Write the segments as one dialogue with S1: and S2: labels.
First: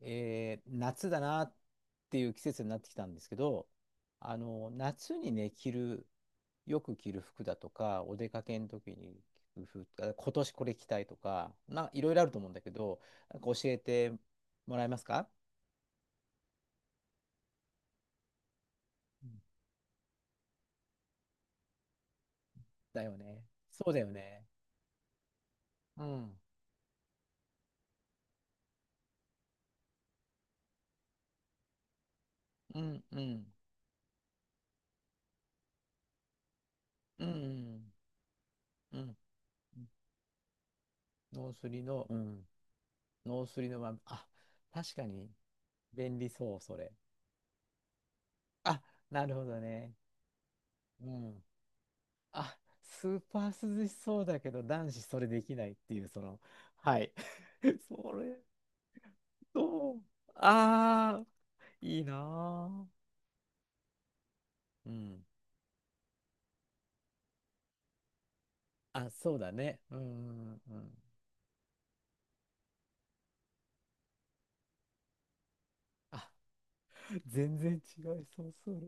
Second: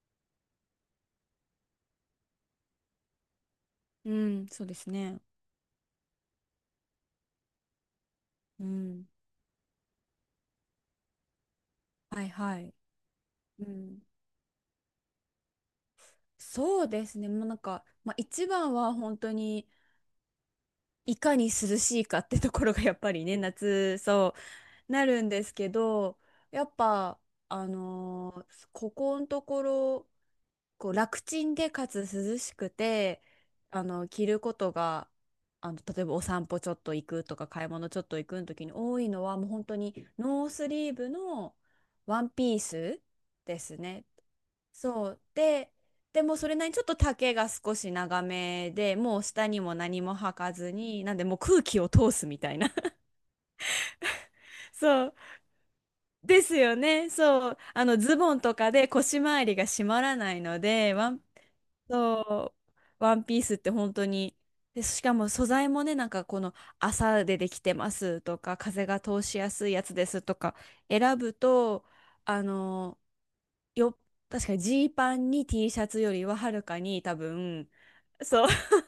S1: 夏だなっていう季節になってきたんですけど、
S2: うん、そうです
S1: 夏
S2: ね。
S1: にね、よく着る服だとか、お出かけ
S2: う
S1: の時
S2: ん。
S1: に着る服とか、今年これ着たいとか、いろいろ
S2: は
S1: あ
S2: い
S1: ると思うんだ
S2: は
S1: け
S2: い。
S1: ど、なんか
S2: う
S1: 教え
S2: ん。
S1: てもらえますか？
S2: そうですね。もうなんか、まあ、一番は本
S1: うん、
S2: 当にいかに涼しいかってところがやっ
S1: だ
S2: ぱ
S1: よ
S2: りね、
S1: ね。そう
S2: 夏、
S1: だよ
S2: そ
S1: ね。
S2: う、なるんですけ
S1: う
S2: ど、
S1: ん。
S2: やっぱ、あのーここのところ、こう楽ちんでかつ涼しく
S1: うんう
S2: て、
S1: ん。
S2: あの、着ることが、あの、例えばお散歩ちょっと行く
S1: う
S2: とか、買い物
S1: ん
S2: ちょっと行くの時に
S1: う
S2: 多い
S1: ん
S2: のは、もう本当
S1: うん。
S2: にノースリーブ
S1: ノー
S2: の
S1: スリの、う
S2: ワン
S1: ん。
S2: ピース
S1: ノース
S2: で
S1: リ
S2: す
S1: のまま、
S2: ね。
S1: あ、確か
S2: そう
S1: に
S2: で、
S1: 便
S2: で
S1: 利
S2: もそれ
S1: そう、
S2: なりに
S1: そ
S2: ちょっ
S1: れ。
S2: と丈が少し長め
S1: あ、
S2: でもう
S1: なるほ
S2: 下
S1: ど
S2: にも
S1: ね。
S2: 何も履かずに
S1: う
S2: なんでもう
S1: ん。
S2: 空気を通すみた
S1: あ、
S2: いな。
S1: スーパー涼しそうだけど、男子
S2: そう
S1: それできないっていう、その、
S2: ですよ
S1: は
S2: ね。
S1: い。
S2: そう、あ の
S1: そ
S2: ズボ
S1: れ
S2: ンとかで腰回りが締
S1: と、
S2: まらないので、
S1: ああ、いい
S2: そ
S1: な
S2: ワンピースって本当に、で、
S1: ー。う
S2: しか
S1: ん。
S2: も素材もね、なんかこの麻でできてますとか、風が
S1: あ、
S2: 通
S1: そ
S2: し
S1: う
S2: や
S1: だ
S2: すい
S1: ね。
S2: やつ
S1: うん、う
S2: ですとか
S1: ん、うん。
S2: 選ぶと、あの、よ、確かにジーパンに T シャツより
S1: あ、
S2: ははるかに多
S1: 全
S2: 分、
S1: 然違いそ
S2: そう、
S1: う、それ。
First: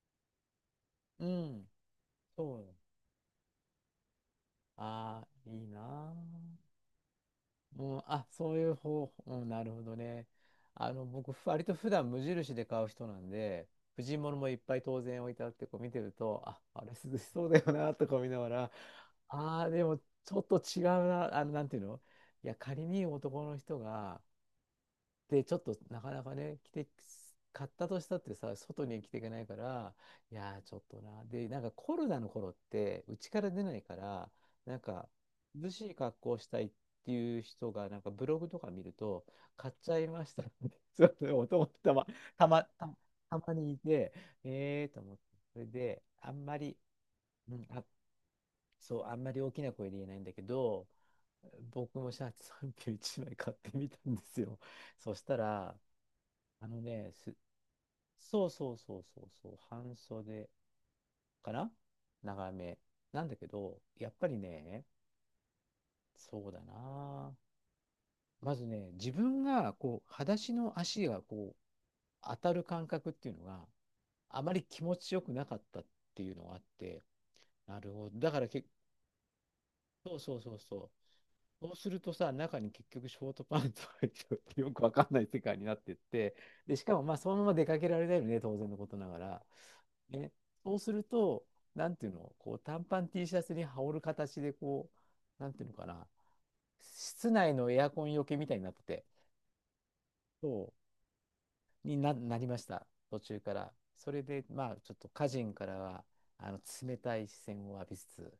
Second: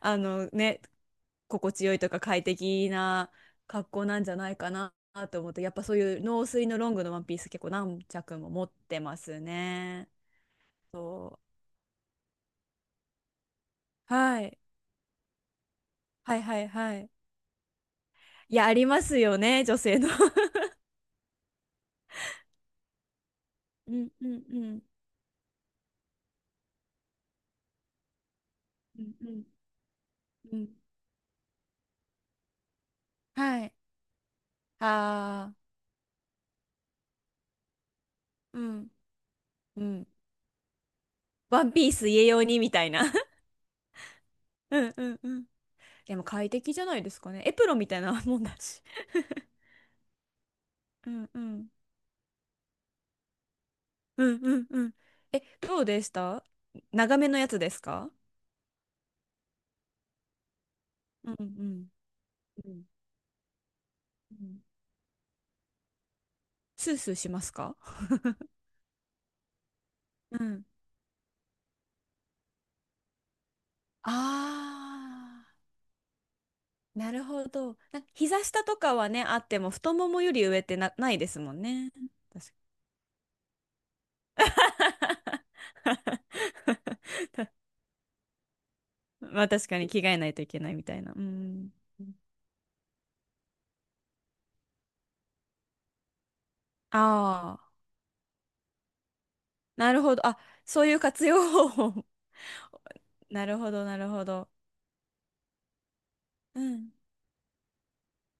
S2: あのね、
S1: うん、
S2: 心地よいとか快
S1: そう。
S2: 適な格好なんじゃないかな
S1: ああ、
S2: と思って、
S1: いい
S2: やっ
S1: な
S2: ぱそう
S1: ー。
S2: いう農水のロングのワンピース結構
S1: うん、
S2: 何
S1: あ、
S2: 着も
S1: そうい
S2: 持っ
S1: う
S2: て
S1: 方
S2: ま
S1: 法、
S2: す
S1: うん、なるほど
S2: ね。
S1: ね。あの、僕、
S2: そ
S1: 割と普段無印で買う人なんで、婦
S2: う。
S1: 人物
S2: は
S1: もいっ
S2: い。
S1: ぱい当然置いてあって、こう見てる
S2: は
S1: と、
S2: いは
S1: あ、
S2: い
S1: あれ
S2: はい。
S1: 涼しそうだよな、とか見なが
S2: いや、
S1: ら、
S2: ありますよ
S1: あ
S2: ね、
S1: あ、
S2: 女
S1: でも
S2: 性の。
S1: ちょっと 違うな、あの、なんていうの？いや、仮に男の人
S2: うん
S1: が、
S2: うんうん。
S1: で、ちょっとなかなかね、着て、買ったとしたってさ、外に
S2: う
S1: 着
S2: ん
S1: ていけ
S2: う
S1: な
S2: ん
S1: いから、い
S2: う
S1: やー、
S2: ん。
S1: ちょっとな。で、なんかコロナの頃って、うちから出
S2: は
S1: な
S2: い。
S1: いから、なんか、
S2: ああ、
S1: 涼しい格好をしたいっていう人が、なんかブログと
S2: う
S1: か見
S2: ん
S1: ると、買っ
S2: う
S1: ちゃ
S2: ん。
S1: いましたって、そうそう、
S2: ワ
S1: 男
S2: ンピー
S1: たま、
S2: ス家用
S1: た
S2: に
S1: ま、
S2: みたい
S1: た、
S2: な。
S1: たまにいて、え
S2: う
S1: ー
S2: ん
S1: と
S2: う
S1: 思っ
S2: ん
S1: て、
S2: うん。
S1: それで、
S2: でも
S1: あん
S2: 快
S1: ま
S2: 適
S1: り、
S2: じゃないですかね。エ
S1: うん、
S2: プロン
S1: あ、
S2: みたいなもんだし。
S1: そう、あんまり大 きな声で言えないんだけど、
S2: うんうん
S1: 僕もシャツ31枚買ってみたんで
S2: う
S1: す
S2: ん。
S1: よ。
S2: うんうん。
S1: そした
S2: え、
S1: ら、
S2: どうでした？
S1: あのね、
S2: 長めのやつですか？
S1: そうそうそうそうそう、半袖
S2: うんう
S1: かな、
S2: ん。
S1: 長
S2: う
S1: め。
S2: ん
S1: なんだけど、やっぱ
S2: う
S1: り
S2: ん。
S1: ね、そうだ
S2: スースーし
S1: な。
S2: ますか？
S1: まずね、自分がこう、裸
S2: う
S1: 足
S2: ん。
S1: の足がこう、当たる感覚っていうのがあまり
S2: あ
S1: 気持ちよくなかっ
S2: あ。
S1: たっていうのがあって、
S2: なるほど。
S1: なる
S2: な
S1: ほど。だか
S2: 膝
S1: ら
S2: 下
S1: け、
S2: とかはね、あっても太も
S1: そう
S2: もよ
S1: そう
S2: り
S1: そう
S2: 上っ
S1: そ
S2: て
S1: う。
S2: な、ないですもん
S1: そうす
S2: ね。
S1: るとさ、
S2: 確
S1: 中
S2: か
S1: に結局ショートパンツ入っててよくわかんない世界になってって、で、しかもまあそのまま出かけられないよね、当然のことなが
S2: に。 ま
S1: ら。
S2: あ確かに着替えな
S1: ね、
S2: いといけない
S1: そう
S2: み
S1: す
S2: たい
S1: る
S2: な。う
S1: と、
S2: ん。
S1: なんていうの、こう短パン T シャツに羽織る形でこう、なんていうのかな、室内
S2: あ
S1: の
S2: あ、
S1: エアコンよけみたいになってて、
S2: なるほど。あ、
S1: そ
S2: そういう活用方
S1: う
S2: 法。
S1: なりました、途中
S2: な
S1: か
S2: るほ
S1: ら。
S2: ど、なる
S1: それ
S2: ほ
S1: で、
S2: ど。
S1: まあちょっと家人からはあの
S2: うん。
S1: 冷たい視線を浴びつつ、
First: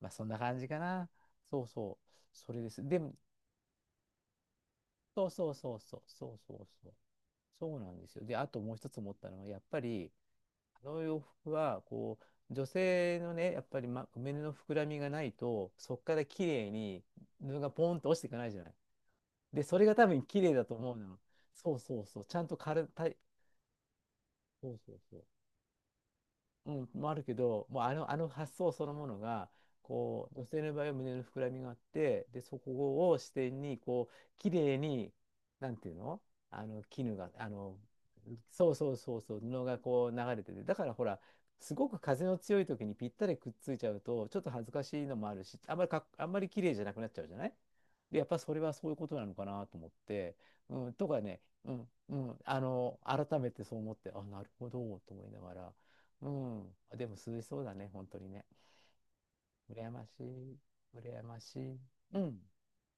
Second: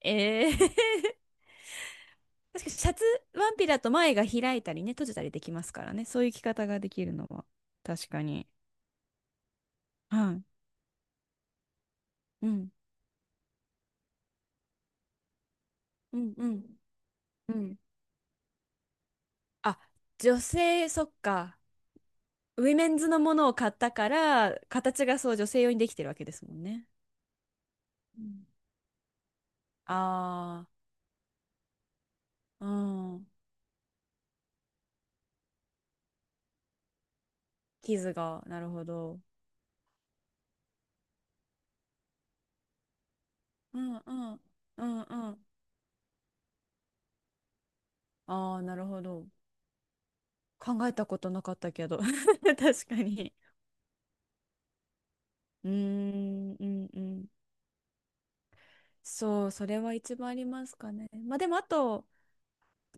S1: まあそんな
S2: ええ。
S1: 感じかな。そうそう、それ
S2: 確
S1: で
S2: かに
S1: す。
S2: シャ
S1: で、
S2: ツ、ワンピだと前が開いたりね、閉じた
S1: そう
S2: りで
S1: そ
S2: き
S1: う
S2: ます
S1: そう
S2: から
S1: そう
S2: ね。そう
S1: そ
S2: いう
S1: う
S2: 着
S1: そう
S2: 方が
S1: そ
S2: で
S1: う、
S2: きるのは。
S1: そうなんで
S2: 確
S1: す
S2: か
S1: よ。で、
S2: に。
S1: あともう一つ思ったのはやっぱり
S2: はい。
S1: あの洋服はこ
S2: う
S1: う女
S2: ん。
S1: 性のねやっぱり、ま、胸の膨らみがないとそこか
S2: う
S1: ら
S2: ん
S1: 綺
S2: う
S1: 麗
S2: ん。
S1: に
S2: う
S1: 布が
S2: ん。
S1: ポンと落ちていかないじゃない。でそ
S2: あ、
S1: れが多分
S2: 女
S1: 綺麗だと
S2: 性、
S1: 思う
S2: そっ
S1: の。
S2: か。
S1: そうそうそうちゃんと
S2: ウィ
S1: 軽
S2: メン
S1: た
S2: ズ
S1: い
S2: のものを買ったから、
S1: そうそう
S2: 形
S1: そ
S2: が
S1: う、
S2: そう女性用にできてるわけですもん
S1: う
S2: ね。
S1: ん、もあるけど、もうあの、あ
S2: う
S1: の
S2: ん。
S1: 発想そのものが、こう、女性
S2: あ
S1: の場合は胸の膨らみがあって、で、そ
S2: あ、
S1: こ
S2: う
S1: を
S2: ん。
S1: 視点に、こう、綺麗に、なんていうの？あの、あの、
S2: 傷が、なる
S1: そう
S2: ほ
S1: そうそ
S2: ど。
S1: うそう、布がこう流れてて、だからほら、すごく風の強い時にぴったりくっつい
S2: う
S1: ちゃ
S2: ん
S1: う
S2: う
S1: と、ちょ
S2: ん。
S1: っと恥ずか
S2: うん
S1: しいの
S2: う
S1: もある
S2: ん。
S1: し、あんまりかっ、あんまり綺麗じゃなくなっちゃうじゃない。で、やっぱそ
S2: あ
S1: れ
S2: あ、
S1: は
S2: なる
S1: そういう
S2: ほ
S1: ことな
S2: ど。
S1: のかなと思って、
S2: 考
S1: う
S2: え
S1: ん、
S2: た
S1: と
S2: こ
S1: か
S2: と
S1: ね、
S2: なかっ
S1: う
S2: たけ
S1: ん、
S2: ど。
S1: うん、あ
S2: 確か
S1: の、
S2: に。
S1: 改めてそう思って、あ、なるほど、と思いなが
S2: うー
S1: ら。う
S2: ん、う
S1: ん。
S2: んう
S1: でも
S2: ん。
S1: 涼しそうだね、本当にね。
S2: そう、それ
S1: 羨
S2: は
S1: ま
S2: 一
S1: し
S2: 番あり
S1: い。
S2: ますかね。
S1: 羨
S2: まあ
S1: ま
S2: で
S1: し
S2: もあ
S1: い。
S2: と、
S1: うん。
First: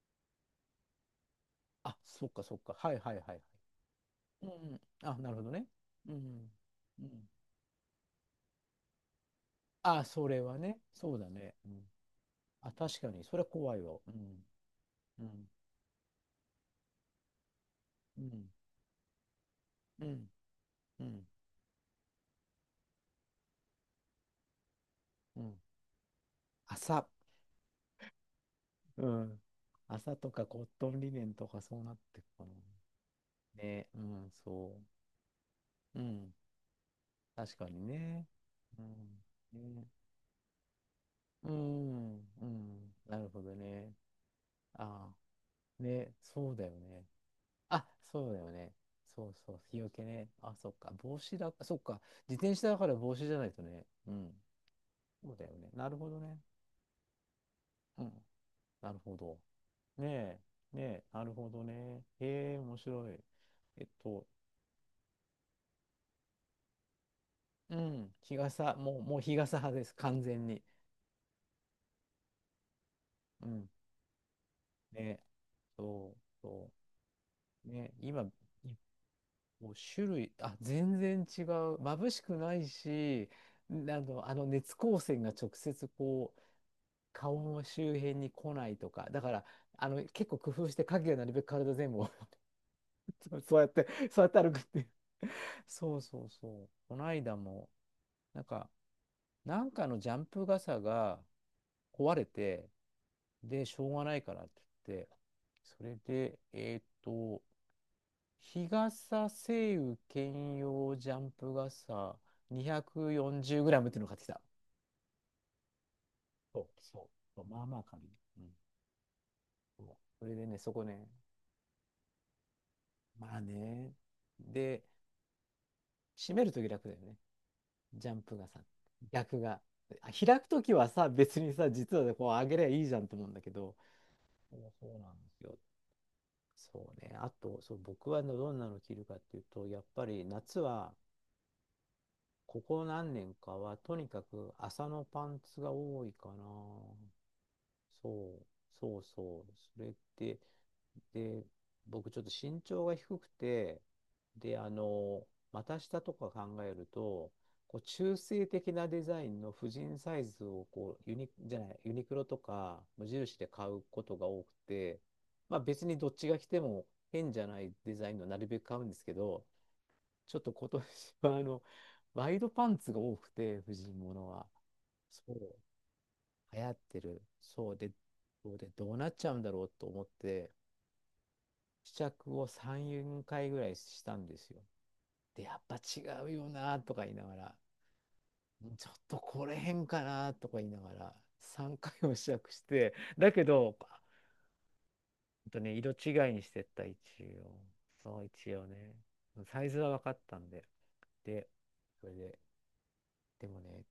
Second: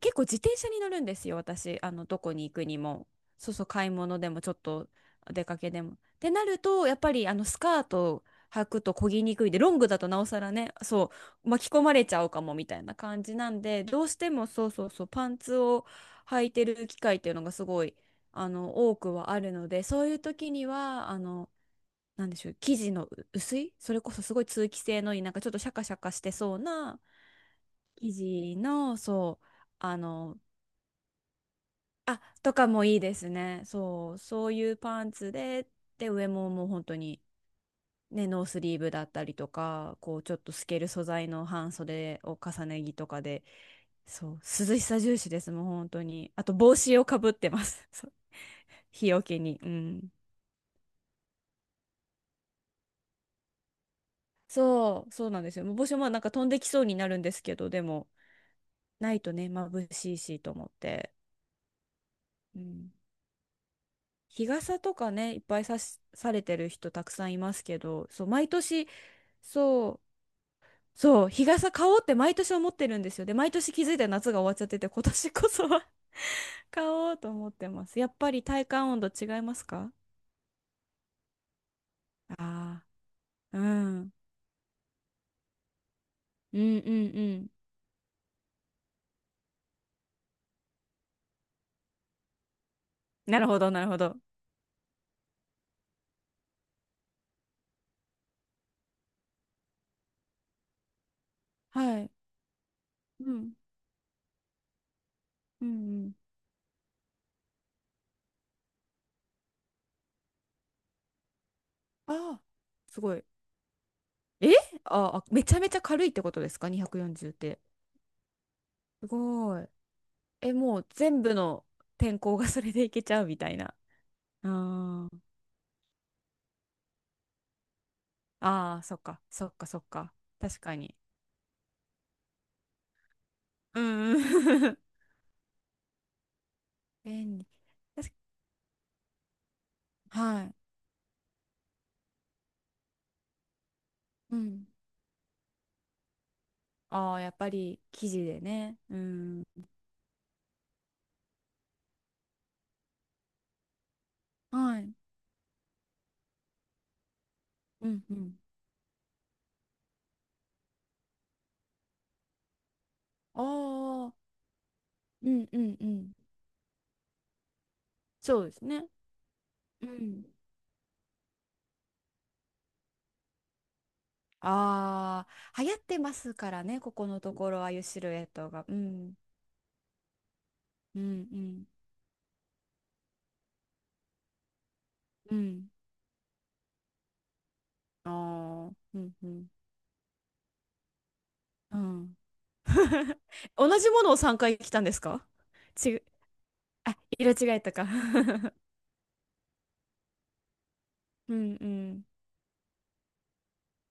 S2: 結構自転車に乗るんですよ、私。あ
S1: あ、
S2: の、ど
S1: そっ
S2: こ
S1: か
S2: に行
S1: そっ
S2: く
S1: か。
S2: に
S1: はい
S2: も。
S1: はいはいはい。
S2: そうそう、買い物でも、
S1: う
S2: ちょっ
S1: ん。
S2: と
S1: あ、なるほ
S2: 出
S1: ど
S2: か
S1: ね。
S2: けでも。っ
S1: う
S2: てな
S1: ん。
S2: ると、やっ
S1: う
S2: ぱり、
S1: ん。
S2: あの、スカート履くと漕ぎにくいで、ロングだ
S1: あ、
S2: となお
S1: そ
S2: さ
S1: れ
S2: ら
S1: は
S2: ね、
S1: ね。
S2: そ
S1: そうだ
S2: う、
S1: ね。う
S2: 巻き込
S1: ん。
S2: まれちゃうかもみ
S1: あ、
S2: たいな
S1: 確かに。
S2: 感じ
S1: それは
S2: なん
S1: 怖い
S2: で、
S1: わ。
S2: どう
S1: う
S2: して
S1: ん。
S2: もそうそうそう、
S1: う
S2: パン
S1: ん。
S2: ツを履いてる機会っていうのがすごい、
S1: うん。
S2: あの、多くはあるので、そ
S1: う
S2: ういう
S1: ん。
S2: 時に
S1: う
S2: は、あ
S1: ん。
S2: の、なんでしょう、生地の薄い、それこそすごい通気性のいい、なん
S1: う
S2: かちょっ
S1: ん。
S2: とシャカシャカしてそうな
S1: 朝。
S2: 生地の、
S1: う
S2: そ
S1: ん。
S2: う、あ
S1: 朝と
S2: の、
S1: かコットンリネンとかそうなって
S2: あ、
S1: くかな。
S2: とかもいいですね。
S1: ね。う
S2: そう、
S1: ん。
S2: そういう
S1: そ
S2: パンツで、
S1: う。う
S2: で、上
S1: ん。
S2: ももう本当に、
S1: 確かにね。
S2: ね、ノースリー
S1: う
S2: ブだっ
S1: ん。
S2: たりと
S1: ね。
S2: か、こう、ちょっと透ける素材の
S1: うー
S2: 半
S1: ん、
S2: 袖を
S1: う
S2: 重ね
S1: ん、
S2: 着と
S1: な
S2: か
S1: るほ
S2: で、
S1: どね。
S2: そう、涼しさ
S1: あ
S2: 重視
S1: あ、
S2: です、もう本当
S1: ね、
S2: に。あ
S1: そ
S2: と、
S1: うだよ
S2: 帽子
S1: ね。
S2: をかぶってま
S1: あ、
S2: す。そう、
S1: そうだよね。
S2: 日よ
S1: そう
S2: け
S1: そ
S2: に。
S1: う、
S2: う
S1: 日よけ
S2: ん。
S1: ね。あ、そっか、帽子だ、そっか、自転車だから帽子じゃないとね。うん、
S2: そう、そう
S1: そう
S2: なん
S1: だ
S2: で
S1: よ
S2: すよ。
S1: ね。
S2: もう帽
S1: な
S2: 子
S1: るほ
S2: もな
S1: ど
S2: んか
S1: ね。
S2: 飛んできそうになるんですけど、で
S1: う
S2: も、
S1: ん、なる
S2: な
S1: ほ
S2: いと
S1: ど。
S2: ね、眩しい
S1: ね
S2: しと思っ
S1: え、ねえ、
S2: て。
S1: なるほどね。へえ、
S2: う
S1: 面
S2: ん。
S1: 白い。えっと、
S2: 日傘とかね、いっぱいさし、されてる人たくさんいます
S1: う
S2: けど、
S1: ん、
S2: そう、
S1: 日
S2: 毎
S1: 傘、
S2: 年、
S1: もう、もう日傘派です、
S2: そう
S1: 完全に。
S2: そう、日傘買おうって毎年思ってるんですよ。で、
S1: う
S2: 毎
S1: ん、
S2: 年気づいたら夏が終わっちゃってて、今
S1: ね、
S2: 年こそは
S1: そう、そ
S2: 買おうと思って
S1: う、
S2: ま
S1: ね、
S2: す。やっ
S1: 今、
S2: ぱり体感温度違います
S1: もう
S2: か？
S1: 種類、あ、全然違う。眩しくない
S2: あ
S1: し、
S2: あー、う
S1: んあ
S2: ん。
S1: の、あの熱光線が直接こう、
S2: うんうんう
S1: 顔
S2: ん。
S1: の周辺に来ないとか、だから、あの、結構工夫して影がなるべく体全部を そ
S2: な
S1: う
S2: る
S1: そ
S2: ほ
S1: うやっ
S2: ど、な
S1: て、
S2: るほど。
S1: そうやって歩くっていう。そうそうそう。この間も、なんか、なんかのジャンプ傘が
S2: はい。
S1: 壊れて、
S2: うん。
S1: で、しょうがないからって言って、
S2: う
S1: それ
S2: んうん。
S1: で、日傘、晴雨兼用ジャンプ傘、
S2: ああ、
S1: 2
S2: すごい。
S1: 4 0ムっていうのを買ってきた。
S2: え、ああ、めちゃめちゃ軽いってことです
S1: そう
S2: か？
S1: そ
S2: 240 っ
S1: う。
S2: て。
S1: まあまあ軽い。うん。
S2: すごい。
S1: そう、それで
S2: え、
S1: ね、そ
S2: も
S1: こ
S2: う
S1: ね、
S2: 全部の天候がそれでいけちゃう
S1: ま
S2: み
S1: あ
S2: たいな。
S1: ね。
S2: あ
S1: で、
S2: ー。
S1: 閉めるとき楽だよね。ジャンプ傘。
S2: あー、そっか、
S1: 逆
S2: そっ
S1: が。
S2: か、そっ
S1: あ、
S2: か。
S1: 開く
S2: 確
S1: とき
S2: か
S1: は
S2: に。
S1: さ、別にさ、実はねこう上げりゃいいじゃんと思うんだけど、
S2: うん
S1: そ
S2: う
S1: う
S2: ん。
S1: そ うなんですよ。そうね。あ
S2: 便利。
S1: と、そう、僕
S2: 確
S1: はねどんなの着るかっていうと、やっぱ
S2: か
S1: り
S2: はい。
S1: 夏はここ何年かは、とにか
S2: う
S1: く
S2: ん。
S1: 麻のパンツが多いかな。
S2: ああ、やっぱり生地
S1: そ
S2: で
S1: う、
S2: ね。う
S1: そうそ
S2: ん。
S1: う。それってで、僕ちょっと身長が低くて、で、あ
S2: はい。
S1: の、股下とか考えると、こう
S2: うんう
S1: 中
S2: ん。
S1: 性的なデザインの婦人サイズをこうユニ、じゃない、ユニクロとか無印
S2: あ
S1: で買うこ
S2: あ、
S1: とが多くて、
S2: うん
S1: ま
S2: う
S1: あ
S2: んう
S1: 別にど
S2: ん。
S1: っちが着ても変じゃないデザインのな
S2: そう
S1: る
S2: で
S1: べく
S2: す
S1: 買う
S2: ね。
S1: んですけど、
S2: うん。
S1: ちょっと今年は あの、ワイドパンツが多くて、婦人物は。そ
S2: あ
S1: う、
S2: あ、流行ってますか
S1: 流
S2: ら
S1: 行っ
S2: ね、こ
S1: て
S2: この
S1: る。
S2: ところ、ああいうシルエット
S1: そう
S2: が。
S1: で、
S2: う
S1: どうなっ
S2: ん。
S1: ちゃうんだろうと思って、
S2: うんうん。
S1: 試着を3、4回ぐらいしたんですよ。
S2: う
S1: で、やっ
S2: ん。
S1: ぱ違うよなとか言いながら、
S2: ああ、
S1: ちょっ
S2: うん
S1: と
S2: う
S1: こ
S2: ん。
S1: れ変かなとか言いながら、3
S2: う
S1: 回も
S2: ん。
S1: 試着して、だけ
S2: 同
S1: ど、ほ
S2: じものを3回着たんですか？
S1: んとね、色
S2: ちぐ、
S1: 違いにしてった、
S2: あ、
S1: 一
S2: 色違
S1: 応。
S2: いとか。
S1: そう、一応ね。サイズは分かったんで。
S2: う
S1: で、
S2: んうん。
S1: それで、でもね、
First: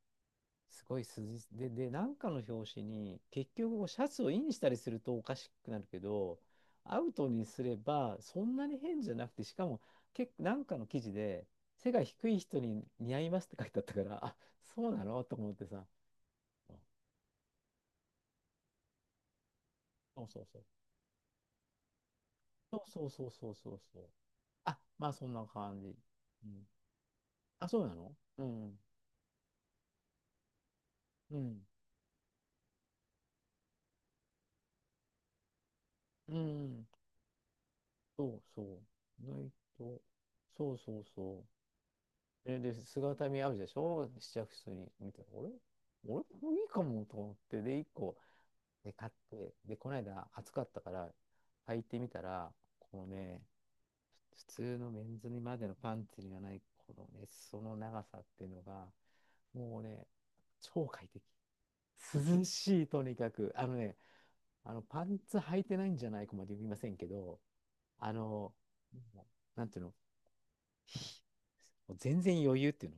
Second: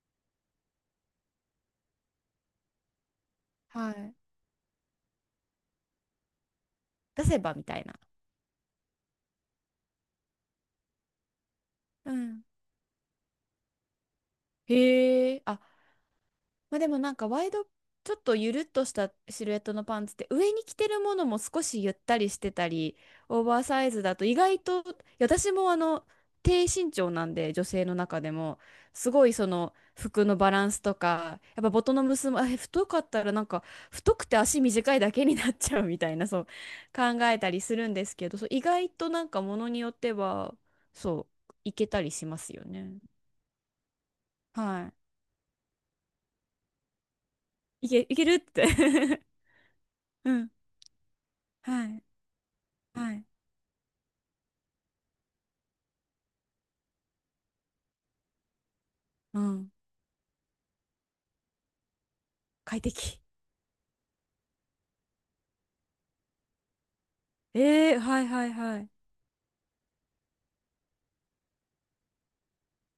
S1: すごい筋で、で、なんかの表紙に、結局こう
S2: は
S1: シャ
S2: い。
S1: ツをインしたりするとおかしくなるけど、アウ
S2: 出
S1: ト
S2: せ
S1: に
S2: ば
S1: す
S2: み
S1: れ
S2: たいな。
S1: ばそんなに変じゃなくて、しかも結構なんかの記事で、背が
S2: う
S1: 低い
S2: ん。
S1: 人に似合いますって書いてあったから、あ、そうなの
S2: へ
S1: と
S2: え、
S1: 思っ
S2: あ、
S1: てさ。
S2: まあ、でもなんかワイド、ちょっとゆるっとしたシルエットのパンツっ
S1: そう
S2: て
S1: そう
S2: 上
S1: そう。
S2: に着てるものも少しゆったりしてた
S1: そう
S2: り
S1: そうそう
S2: オー
S1: そう
S2: バー
S1: そう
S2: サイ
S1: そ
S2: ズ
S1: う。
S2: だと意外
S1: あ、
S2: と、
S1: まあそんな
S2: 私もあ
S1: 感じ。
S2: の
S1: う
S2: 低
S1: ん、
S2: 身長なんで女
S1: あ、そ
S2: 性
S1: うな
S2: の
S1: の
S2: 中で
S1: う
S2: も
S1: ん。
S2: すごいその服のバランスと
S1: う
S2: か
S1: ん。
S2: やっぱボトの結びあ太かったらなんか太くて足短いだけになっちゃうみたいな、
S1: う
S2: そう
S1: ん。
S2: 考えたりするんです
S1: そ
S2: けど、
S1: う
S2: そう
S1: そ
S2: 意
S1: う。
S2: 外とな
S1: 意
S2: んか
S1: 外
S2: ものによっ
S1: と。
S2: ては
S1: そうそう
S2: そ
S1: そう。
S2: ういけたりします
S1: え、
S2: よ
S1: で、
S2: ね。
S1: 姿見あるでしょ試着室に
S2: は
S1: 見て、俺、俺もいいかもと思って、で、1
S2: い。い
S1: 個、
S2: けるって。
S1: で、買って、で、この 間
S2: う
S1: 暑
S2: ん。
S1: かったから、履い
S2: は
S1: て
S2: い。
S1: みたら、この
S2: はい。
S1: ね、普通のメンズにまでのパンツにはない、このね、その長さっていうのが、
S2: うん。
S1: もうね、超快適。涼
S2: 快
S1: しい、とに
S2: 適。
S1: かく。あのね、あの、パンツ履いてないんじゃないかまで言いませんけど、
S2: ええ、
S1: あ
S2: はいは
S1: の、
S2: いはい。
S1: うなんていうの、もう全然余裕っていうの。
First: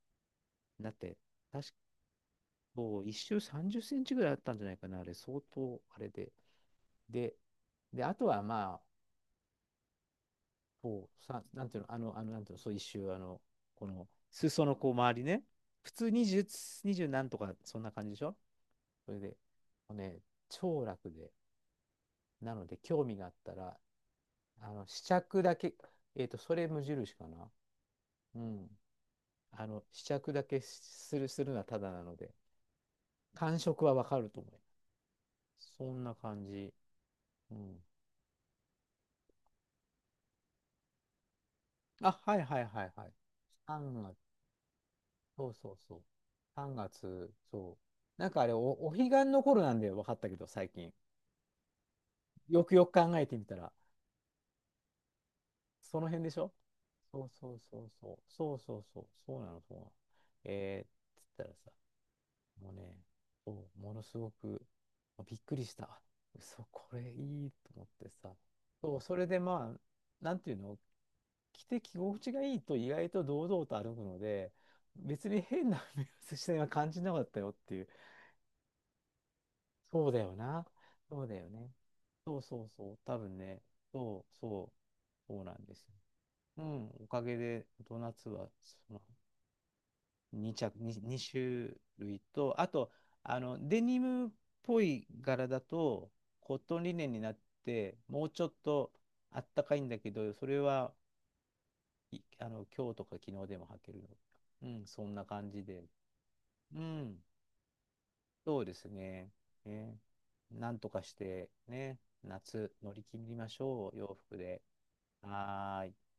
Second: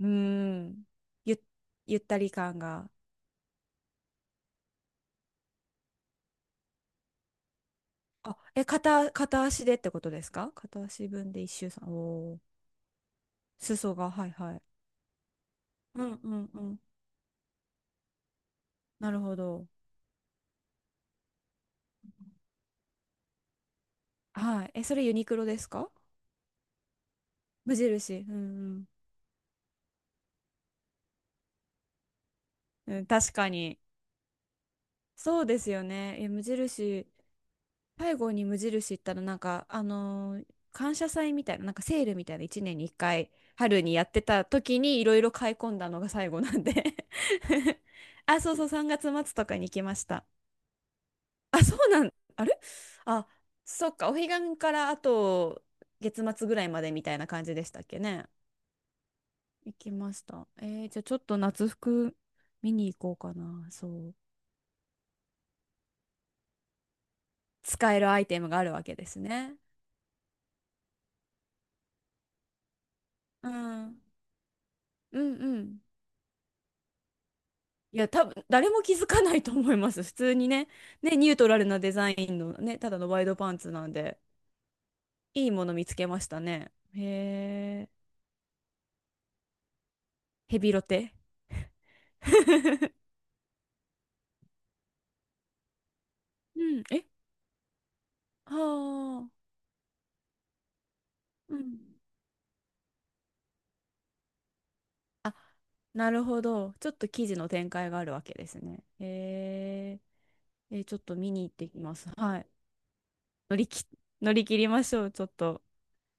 S2: うん。
S1: だって、
S2: ゆ、
S1: 確
S2: ゆったり感が。
S1: そう、一周30センチぐらいあったんじゃないかな、あれ、相当、あれで。で、で、あと
S2: あ、
S1: は
S2: え、
S1: まあ、
S2: 片足でってことですか？片足
S1: こう、
S2: 分で
S1: さ、
S2: 一
S1: なん
S2: 周
S1: てい
S2: さ
S1: う
S2: ん。
S1: の、あの、あの、
S2: お
S1: なんて
S2: ー。
S1: いうの、そう一周、あの、こ
S2: 裾
S1: の、
S2: が、はいはい。
S1: 裾のこう、周りね、普
S2: う
S1: 通
S2: んうんうん。
S1: 20、2な何とか、そんな感じでしょ？
S2: な
S1: それ
S2: る
S1: で、
S2: ほど。
S1: もうね、超楽で、なので、興味があったら、
S2: はい。
S1: あ
S2: え、
S1: の、
S2: そ
S1: 試
S2: れユニク
S1: 着
S2: ロ
S1: だ
S2: です
S1: け、
S2: か？
S1: えっと、それ無印かな。
S2: 無印。う
S1: うん。
S2: ん
S1: あの、試着だけする、するのはただなので、
S2: うん。うん、確か
S1: 感
S2: に。
S1: 触はわかると思う。
S2: そうですよ
S1: そんな
S2: ね。え、無
S1: 感じ。
S2: 印。
S1: うん。
S2: 最後に無印行ったらなんか感謝祭みたいななんかセー
S1: あ、
S2: ルみた
S1: は
S2: い
S1: い
S2: な
S1: は
S2: 1
S1: い
S2: 年
S1: は
S2: に
S1: い
S2: 1
S1: はい。
S2: 回春に
S1: 3
S2: やっ
S1: 月、
S2: てた時にいろいろ
S1: そ
S2: 買
S1: う
S2: い
S1: そ
S2: 込
S1: う
S2: んだ
S1: そ
S2: の
S1: う。
S2: が最後なん
S1: 3
S2: で。
S1: 月、そ う。なん
S2: あ、
S1: かあ
S2: そ
S1: れ、
S2: う
S1: お、
S2: そう、3
S1: お
S2: 月
S1: 彼
S2: 末
S1: 岸の
S2: とか
S1: 頃
S2: に行
S1: なん
S2: き
S1: で
S2: まし
S1: 分かっ
S2: た。
S1: たけど、最近。
S2: あ、そうなん、あれ、
S1: よくよく考え
S2: あ、
S1: てみたら、
S2: そっか、お彼岸からあと
S1: その
S2: 月
S1: 辺でし
S2: 末
S1: ょ？
S2: ぐらいまでみたい
S1: そ
S2: な
S1: う
S2: 感
S1: そ
S2: じ
S1: う
S2: でし
S1: そ
S2: たっ
S1: う
S2: け
S1: そう。
S2: ね。
S1: そうそうそう。そうなの、そ
S2: 行
S1: うな
S2: き
S1: の。
S2: ました。え
S1: え
S2: ー、じゃあちょ
S1: ー、
S2: っ
S1: つっ
S2: と
S1: たら
S2: 夏
S1: さ、
S2: 服
S1: も
S2: 見
S1: う
S2: に
S1: ね、
S2: 行こうか
S1: そ
S2: な。
S1: う、
S2: そ
S1: もの
S2: う、
S1: すごくまあびっくりした。あ、嘘、これいいと思っ
S2: 使え
S1: て
S2: るアイ
S1: さ。
S2: テムがあるわけ
S1: そう、
S2: で
S1: そ
S2: す
S1: れで
S2: ね。
S1: まあ、なんていうの、着て着心地がいいと意外と堂
S2: う
S1: 々と歩く
S2: ん
S1: ので、
S2: う
S1: 別
S2: ん
S1: に
S2: う
S1: 変
S2: ん。
S1: な 目指しは感じなかったよっていう。
S2: いや、多分誰も気づかないと思います。
S1: そう
S2: 普
S1: だ
S2: 通
S1: よ
S2: に
S1: な。
S2: ね、ね、
S1: そう
S2: ニュ
S1: だ
S2: ート
S1: よ
S2: ラル
S1: ね。
S2: なデザイ
S1: そ
S2: ン
S1: う
S2: の
S1: そう
S2: ね、た
S1: そう。
S2: だの
S1: 多
S2: ワイド
S1: 分
S2: パン
S1: ね、
S2: ツなんで、
S1: そうそう。そう
S2: いい
S1: なん
S2: も
S1: で
S2: の
S1: す
S2: 見
S1: よ。
S2: つけました
S1: う
S2: ね。
S1: ん、おかげで、
S2: へえ、
S1: ドーナツは、その2
S2: ヘビ
S1: 着、
S2: ロ
S1: 2、
S2: テ。
S1: 二種類と、あと、あの、デニムっぽい柄だと、コッ
S2: う
S1: トン
S2: ん、
S1: リ
S2: え、
S1: ネンになって、もうちょっと
S2: は
S1: あ
S2: あ、
S1: ったかいんだけど、それは、
S2: うん。
S1: あの、今日とか昨日でも履けるの。うん、そんな
S2: あ、
S1: 感じで。
S2: なるほど。
S1: う
S2: ちょっと
S1: ん、
S2: 記事の展開があるわけです
S1: そうで
S2: ね。
S1: すね。ね、
S2: へ
S1: な
S2: え、
S1: ん
S2: え、
S1: と
S2: ちょっ
S1: かし
S2: と見に
S1: て、
S2: 行ってきま
S1: ね、
S2: す。はい。
S1: 夏乗り切りま
S2: 乗
S1: し
S2: りき、
S1: ょう、洋
S2: 乗
S1: 服
S2: り切
S1: で。
S2: りましょう、ちょっと。
S1: はーい。